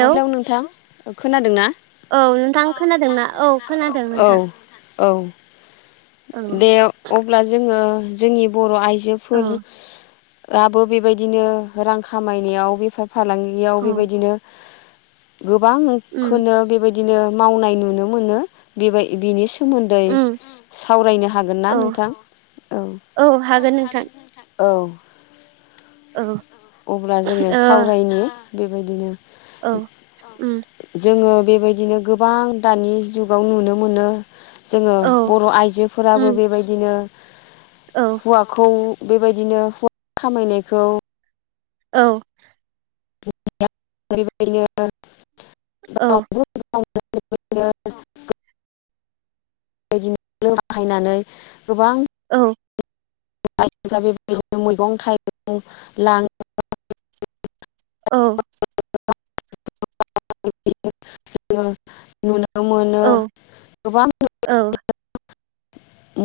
अ hello नोंथां ओ खोनादों ना? औ औ नोंथां खोनादोंना औ खोदों ना औ--औ नोंथां खोनादों नोंथां औ। औ दे अब्ला जोङो जोंनि बर' औ आइजोफोर आबो बेबायदिनो रां खामायनायाव बेफार फालांगियाव औ बेबायदिनो उम गोबांखोनो बेबायदिनो मावनाय नुनो मोनो बेबाय बेनि सो सोमोन्दै ओम उम सावरायनो हागोन ना औ नोंथां औ औ हागोन नोंथां। औ औ अब्ला जोङो ओ सावरायनि बेबायदिनो उम औ जोङो बेबायदिनो गोबां दानि जुगाव नुनो मोनो जोङो औ बर' आइजोफोराबो उम बेबायदिनो औ हुवाखौ बेबायदिनो [unintelligible] खामायनायखौ औ [unintelligible] [unintelligible] [inaudible] बेबायदिनो औ औ [unintelligible] बाहायनानै गोबां औ [unintelligible] मैगं थाइगं लाङो [unintelligible] औ [unintelligible] मोनो औ गोबां औ [unintelligible]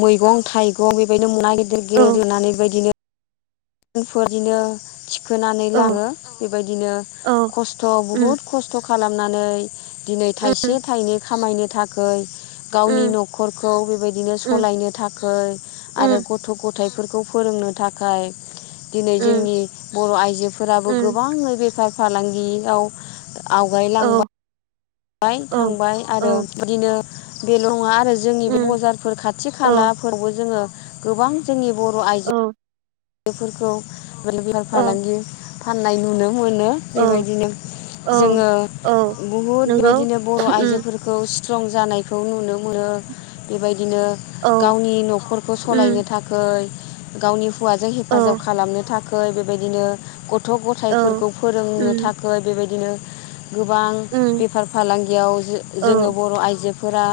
मैगं थाइगं बेबायदिनो [unintelligible] गिदिर नानै बेबायदिनो। [unintelligible] खोनानै लाङो औ बेबायदिनो औ खस्थ' उम बुहुद खस्थ' खालामनानै दिनै थाइसे उम थाइनै खामायनो थाखोय गावनि उम न'खरखौ बेबायदिनो उम सलायनो थाखै उम आरो गथ' गथ थाइफोरखौ फोरोंनो थाखाय दिनै उम जोंनि बर' आइजोफोराबो उम गोबाङै बेफार फालांगियाव औ आवगायलांबा बाय औ थांबाय आरो औ बिदिनो बेल' नङा आरो जोंनि बे उम बजारफोर खाथि औ खालाफोरावबो जोङो गोबां जोंनि बर' औ आइजो बेफोरखौ माने बेफार औ फालांगि फाननाय नुनो मोनो औ बेबायदिनो औ जोङो औ बुहुद नंगौ बायदिनो बर' उम आइजोफोरखौ स्ट्रं जानायखौ नुनो मोनो बेबाय दिनो औ गावनि न'खरखौ उम सलायनो थाखै गावनि हौवाजों औ हेफाजाब खालामनो थाखै बेबायदिनो ग थ' औ गथाइफोरखौ फोरोंनो उम थाखै बेबायदिनो गोबां उम बेफार फालांगियाव जो-जोङो औ बर' आइजोफोरा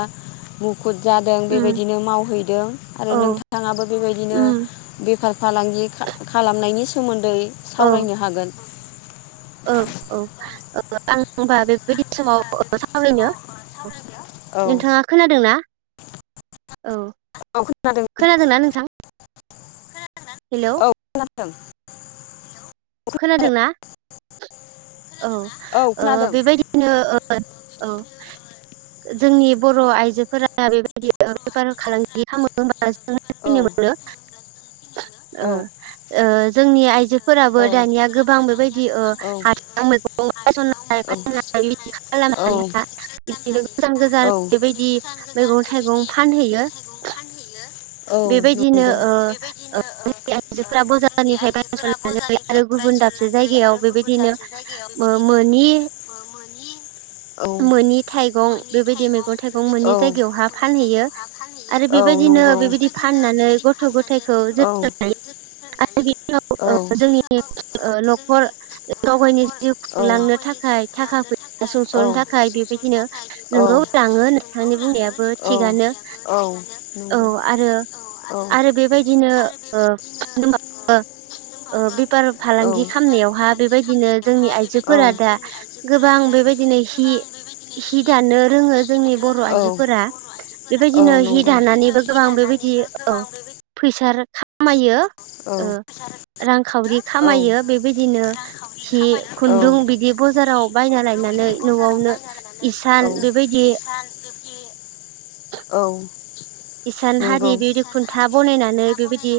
मु खुद जादों उम बेबायदिनो मावहैदों आरो औ नोंथाङाबो बेबायदिनो उम बे फार फालांगि खालामनायनि सोमोन्दै औ सावरायनो हागोन। औ औ आं होनबा बेबायदि समाव सावरायनो औ औ नोंथाङा खोनादोंना? औ। औ खोनादों खोनादोंना नोंथां हेल'? [unintelligible] खोनादोंना? औ औ ओ खोनादों बेबायदिनो ओ औ। जोंनि बर' आइजोफोरा बेबायदि बेफार फालांगि औ खालामोबा [unintelligible] ओ औ ओ जोंनि आइजोफोर दानिया गोबां बेबायदि ओ [unintelligible] [unintelligible] औ बेबायदि बिदिनो गोजान मैगं गोजान थाइगं बेबायदि फानहैयो मैगं थाइगं फानहैयो बेबायदिनो ओ [unintelligible] आइजोफोरा बजारनिफ्राय बायस'नानै आरो गुबुन दाबसे जायगायाव बेबायदिनो ओ मोनि मो मोनि मोनि थाइगं बे मैगं थाइगं मोनै जायहा फानहैयो आरो बेबायदिनो बेबायदि फाननानै गथ' गथायखौ जोथोन लायो आरो बिनि औ। उनाव ओ जोंनि ओ न'खर गाव गावनि जिउ गाव खुंलांनो थाखाय थाखा फैसा सुंस'नो थाखाय बेबायदिनो नोंगौ थाङो नोंथांनि बुंनायाबो थिगानो। औ थारैनो आरो आरो बेबायदिनो ओ [unintelligible] ओ ओ बि फार ओ फालांगि खालामनायावहा बेबायदिनो जोंनि आइजोफोरा दा गोबां बेबायदिनो हि इ हि रोङो जोंनि बर' आइजोफोरा बेबायदिनो हि दाना बेबायदिनो नानैबो गोबां बेबायदि औ फैसा आरो खामायो ओ रांखावरि औ खामायो बेबायदिनो हि खुन्दुं बिदि ब हि जाराव बायना लायनानै न'आवनो इसान बेबायदि औ। इसान हारि बेबायदि खुन्था बनायनानै बेबायदि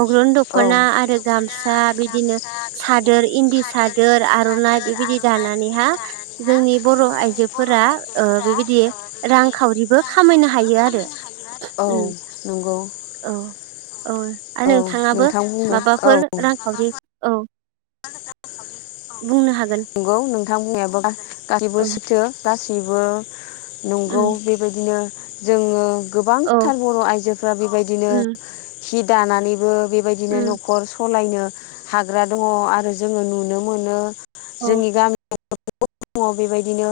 अग्रन औ दख'ना आरो गामसा बिदिनो सादोर इन्दि सादोर आर'नाइ बेबायदि दानानैहा जोंनि बर' आइजोफोरा ओ बेबायदि रांखावरि बेबो खामायनो हायो आरो औ उम नंगौ औ औ। आरो नोंथाङाबो नोंथां बुंनो औ माबाफोर रांखावरि औ। बुंनो हागोन नंगौ नोंथां बुंनायाबो गासैबो औ सैथो गासैबो नंगौ उम बेबायदिनो जोङो औ गोबांथार बर' आइजोफ्रा बेबायदिनो उम हि दानानैबो बेबायदिनो उम न'खर सलायनो हाग्रा दङ' आरो जोङो नुनो मोनो औ जोंनि गामि [unintelligible] बेबायदिनो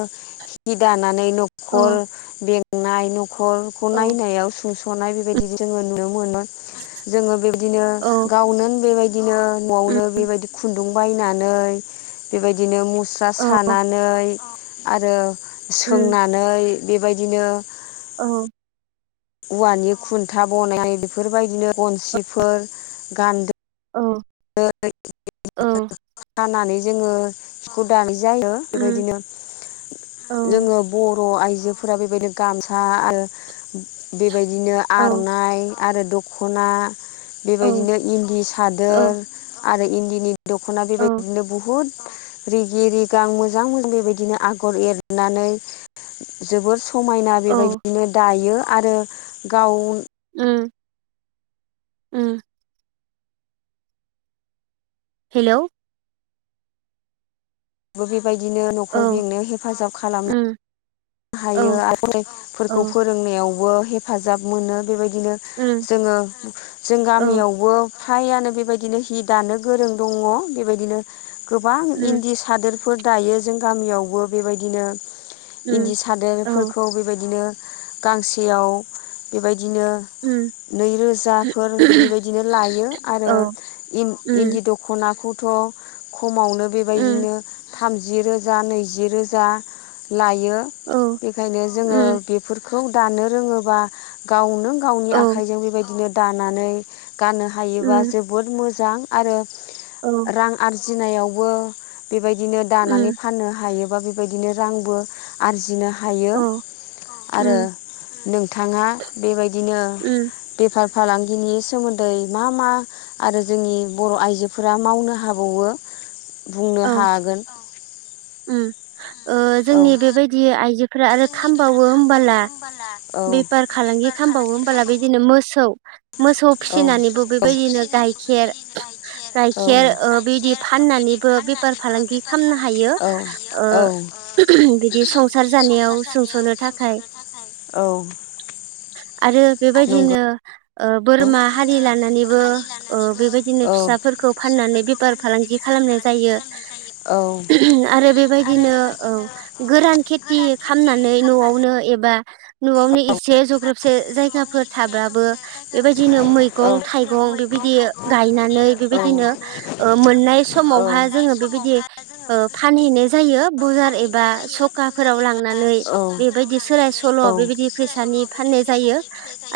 हि दाना नै न'खर औ बेंनाय न'खरखौ औ नायनायाव सुंस' नाय बेबायदि जोङो नुनो मोनो जोङो बेबदिनो औ गावनो बेबाय दिनो उम न'आवनो बेबायदि खुन्दुं बायनानै बेबायदिनो मु स्रा औ सानानै आरो उम सोंनानै बेबायदिनो औ औवानि खुन्था बनायनाय बेफोरबायदिनो बनसिफोर गान्दो औ औ [inaudible] खानानै जोङो जिखौ दा जायो उम बेबायदिनो औ जोङो ब बर' आइजोफोरा बेबायदिनो गामसा बेबायदिनो औ आर'नाइ आरो दख'ना औ बेबायदिनो इन्दि सादोर औ आरो इन्दिनि दख'ना औ बेबायदिनो बुहुत रिगि रिगां मोजां मोजां बेबायदिनो आगर एरनानै जोबोर समायना औ बेबायदिनो दायो आरो गाव उम उम हेलौ। बो बेबायदिनो न'खर औ बेंनायाव हेफाजाब खालामो उम हायो औ आरो बेफोरखौ औ फोरोंनायावबो हेफाजाब मोनो बेबायदि बिदिनो उम जोङो जों औ गामियावबो हायानो बेबायदिनो हि दानो गोरों दङ बेबायदिनो गोबां उम इन्दि सादोरफोर दायो जों गामियावबो बेबायदिनो उम इन्दि औ सादोरफोरखौ बेबायदिनो गांसेयाव बेबायदिनो उम नैरोजाफोर बेबायदिनो लायो आरो औ इन्दि उम दख'नाखौ थ' खमावनो उम बेबायदिनो थामजि रोजा नैजि रोजा लायो औ बेखायनो जोङो उम बेफोर खौ दानो रोङोबा गावनो गावनि औ आखाइजों बेबायदिनो दानानै गाननो हायोबा उम जोबोद मोजां आरो औ उम औ रां आरजिनायावबो बेबायदिनो दानानै फाननो हायोबा बेबायदिनो रांबो आरजिनो हा हायो आरो उम नोंथाङा बेबायदिनो उम बेफार फालांगिनि सोमोन्दै मा मा आरो जोंनि बर' आइजोफोरा मावनो हाबावो? बुंनो औ हागोन। उम ओ औ जोंनि बेबायदि आइजोफोरा आरो खामबावो होमबाला औ बेफार फालांगि खालामबावो होमबालाय बिदिनो मोसौ मोसौ फिसिनानैबो बेबायदिनो गाइखेर गाइखेर ओ बिदि फाननानै बो‌ बेफार फालांगि खालामनो हायो ओ बिदि संसार जानायाव सुंस'नो थाखाय औ आरो बेबायदिनो ओ बोरमा हारि लानानैबो ओ बेबायदिनो फिसाफोरखौ फाननानै बेफार फालांगि खालामनाय जायो। औ आरो बेबायदिनो औ गोरान खेथि खालामनानै न'आवनो एबा न'आवनो एसे जग्रबसे जायगाफोर थाब्लाबो बेबायदिनो मैगं थाइगं बेबादि बिदियो गायनानै बेबायदिनो मोननाय समाव बेबायदिनो हा जोङो बेबायदि ओ फानहैनाय जायो बजार एबा सखाफोराव लांनानै बेबायदि सोलाय सल' बेबायदि फैसानि फाननाय जायो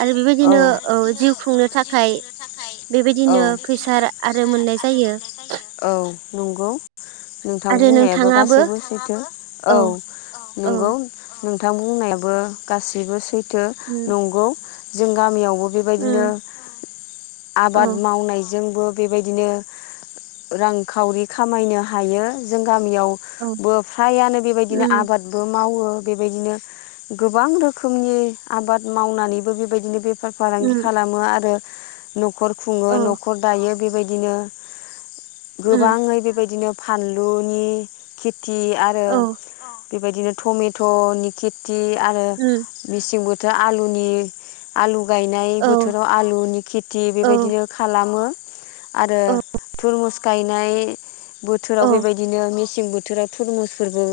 आरो बेबायदिनो आरो औ जिउ खुंनो थाखाय बेबायदिनो फैसा आरो मोननाय जायो। औ नंगौ नोंथां आरो बुंनायाबो नोंथाङाबो गासैबो सैथो औ। औ नंगौ। नोंथां बुंनायाबो गासिबो सैथो उम नंगौ जों गामियावबो। बेबायदिनो उम आबाद औ मावनाय जोंबो बेबायदिनो रांखावरि खामायनो हायो जों गामि औ मियावबो फ्रायानो बेबायदिनो उम आबादबो मावो बेबायदिनो गो बां रोखोमनि आबाद मावनानैबो बेबायदिनो बेफार फालांगि उम खालामो आरो। न'खर खुङो औ न'खर दायो बेबायदिनो उम गोबाङै बेबायदिनो फानलुनि खेथि आरो औ बेबायदिनो टमेट' नि खिथि आरो उम मिसिं बो आलुनि आलु गायनाय औ बोथोराव आलुनि खेथि औ बेबायदिनो खालामो आरो औ थुरमुस गायनाय बोथोराव औ बेबायदिनो मेसें बोथ थोराव थुरमुसफोरबो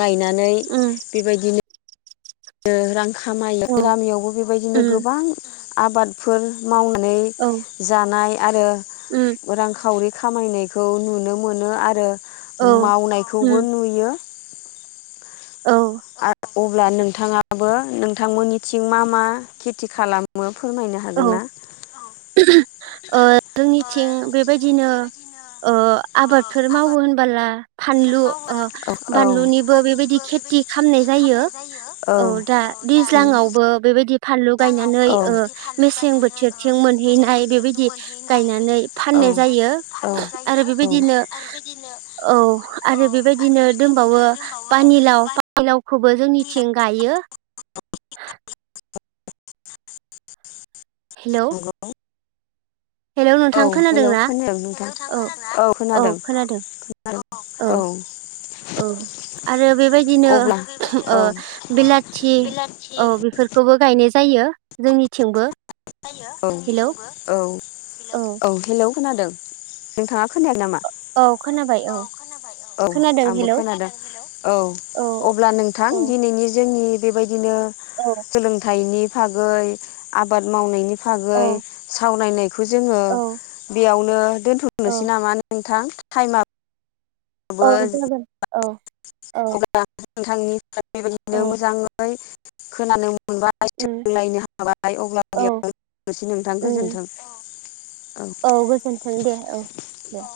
गायनानै उम बेबायदिनो ओ रां खामायो औ गामियावबो बेबायदिनो उम गोबां आबादफोर मावनानै औ जानाय आरो उम रांखावरि खामायनायखौ नुनो मोनो आरो औ मावनायखौबो उम नुयो औ आरो अब्ला नोंथाङाबो नोंथांमोननिथिं मा मा खेथि खालामो हागोनना ओ जोंनिथिं बेबायदिनो ओ आबादफोर मावो होनबोला फानलु ओ औ औ फानलुनिबो बेबायदि खेथि खालामनाय जायो औ दा दैज्लांआवबो बेबायदि फानलु गायनानै ओ थिं बोथोरथिं मोनहैनाय बेबायदि गायनानै फाननाय जायो आरो बेबायदि नो औ आरो बेबायदिनो दोंबावो फानिलाव फानिलाव खौबो जोंनिथिं गायो हेलौ नंगौ हेलौ औ नोंथां खोनादों हेलौ ना खोनादों नोंथां औ औ खोनादों खोनादों औ औ आरो बेबायदिनो ओ बिलाथि औ बेफोरखौबो गायनाय जायो जोंनिथिंबो औ हेलौ औ औ हेलौ खोनादों नोंथाङा खोनाया नामा औ खोनाबाय औ खोनाबाय औ खोनादों आंबो हेलौ खोनादों औ अब्ला नोंथां औ दिनैनि जोंनि बेबायदिनो औ सोलोंथाइनि फागै आबाद मावनायनि फागै औ सावरायनायखौ जोङो औ बेयावनो औ दोन्थ'नोसै नामा नोंथां थाइमा औ जागोन औ औ अब्ला नोंथांनि बेबायदिनो औ मोजाङै खोनानो मोन मोनबाय उम सोलोंलायनो हाबाय अब्ला औ बेयावनोसै नोंथां उम गोजोन्थों औ गोजोन्थों दे औ दे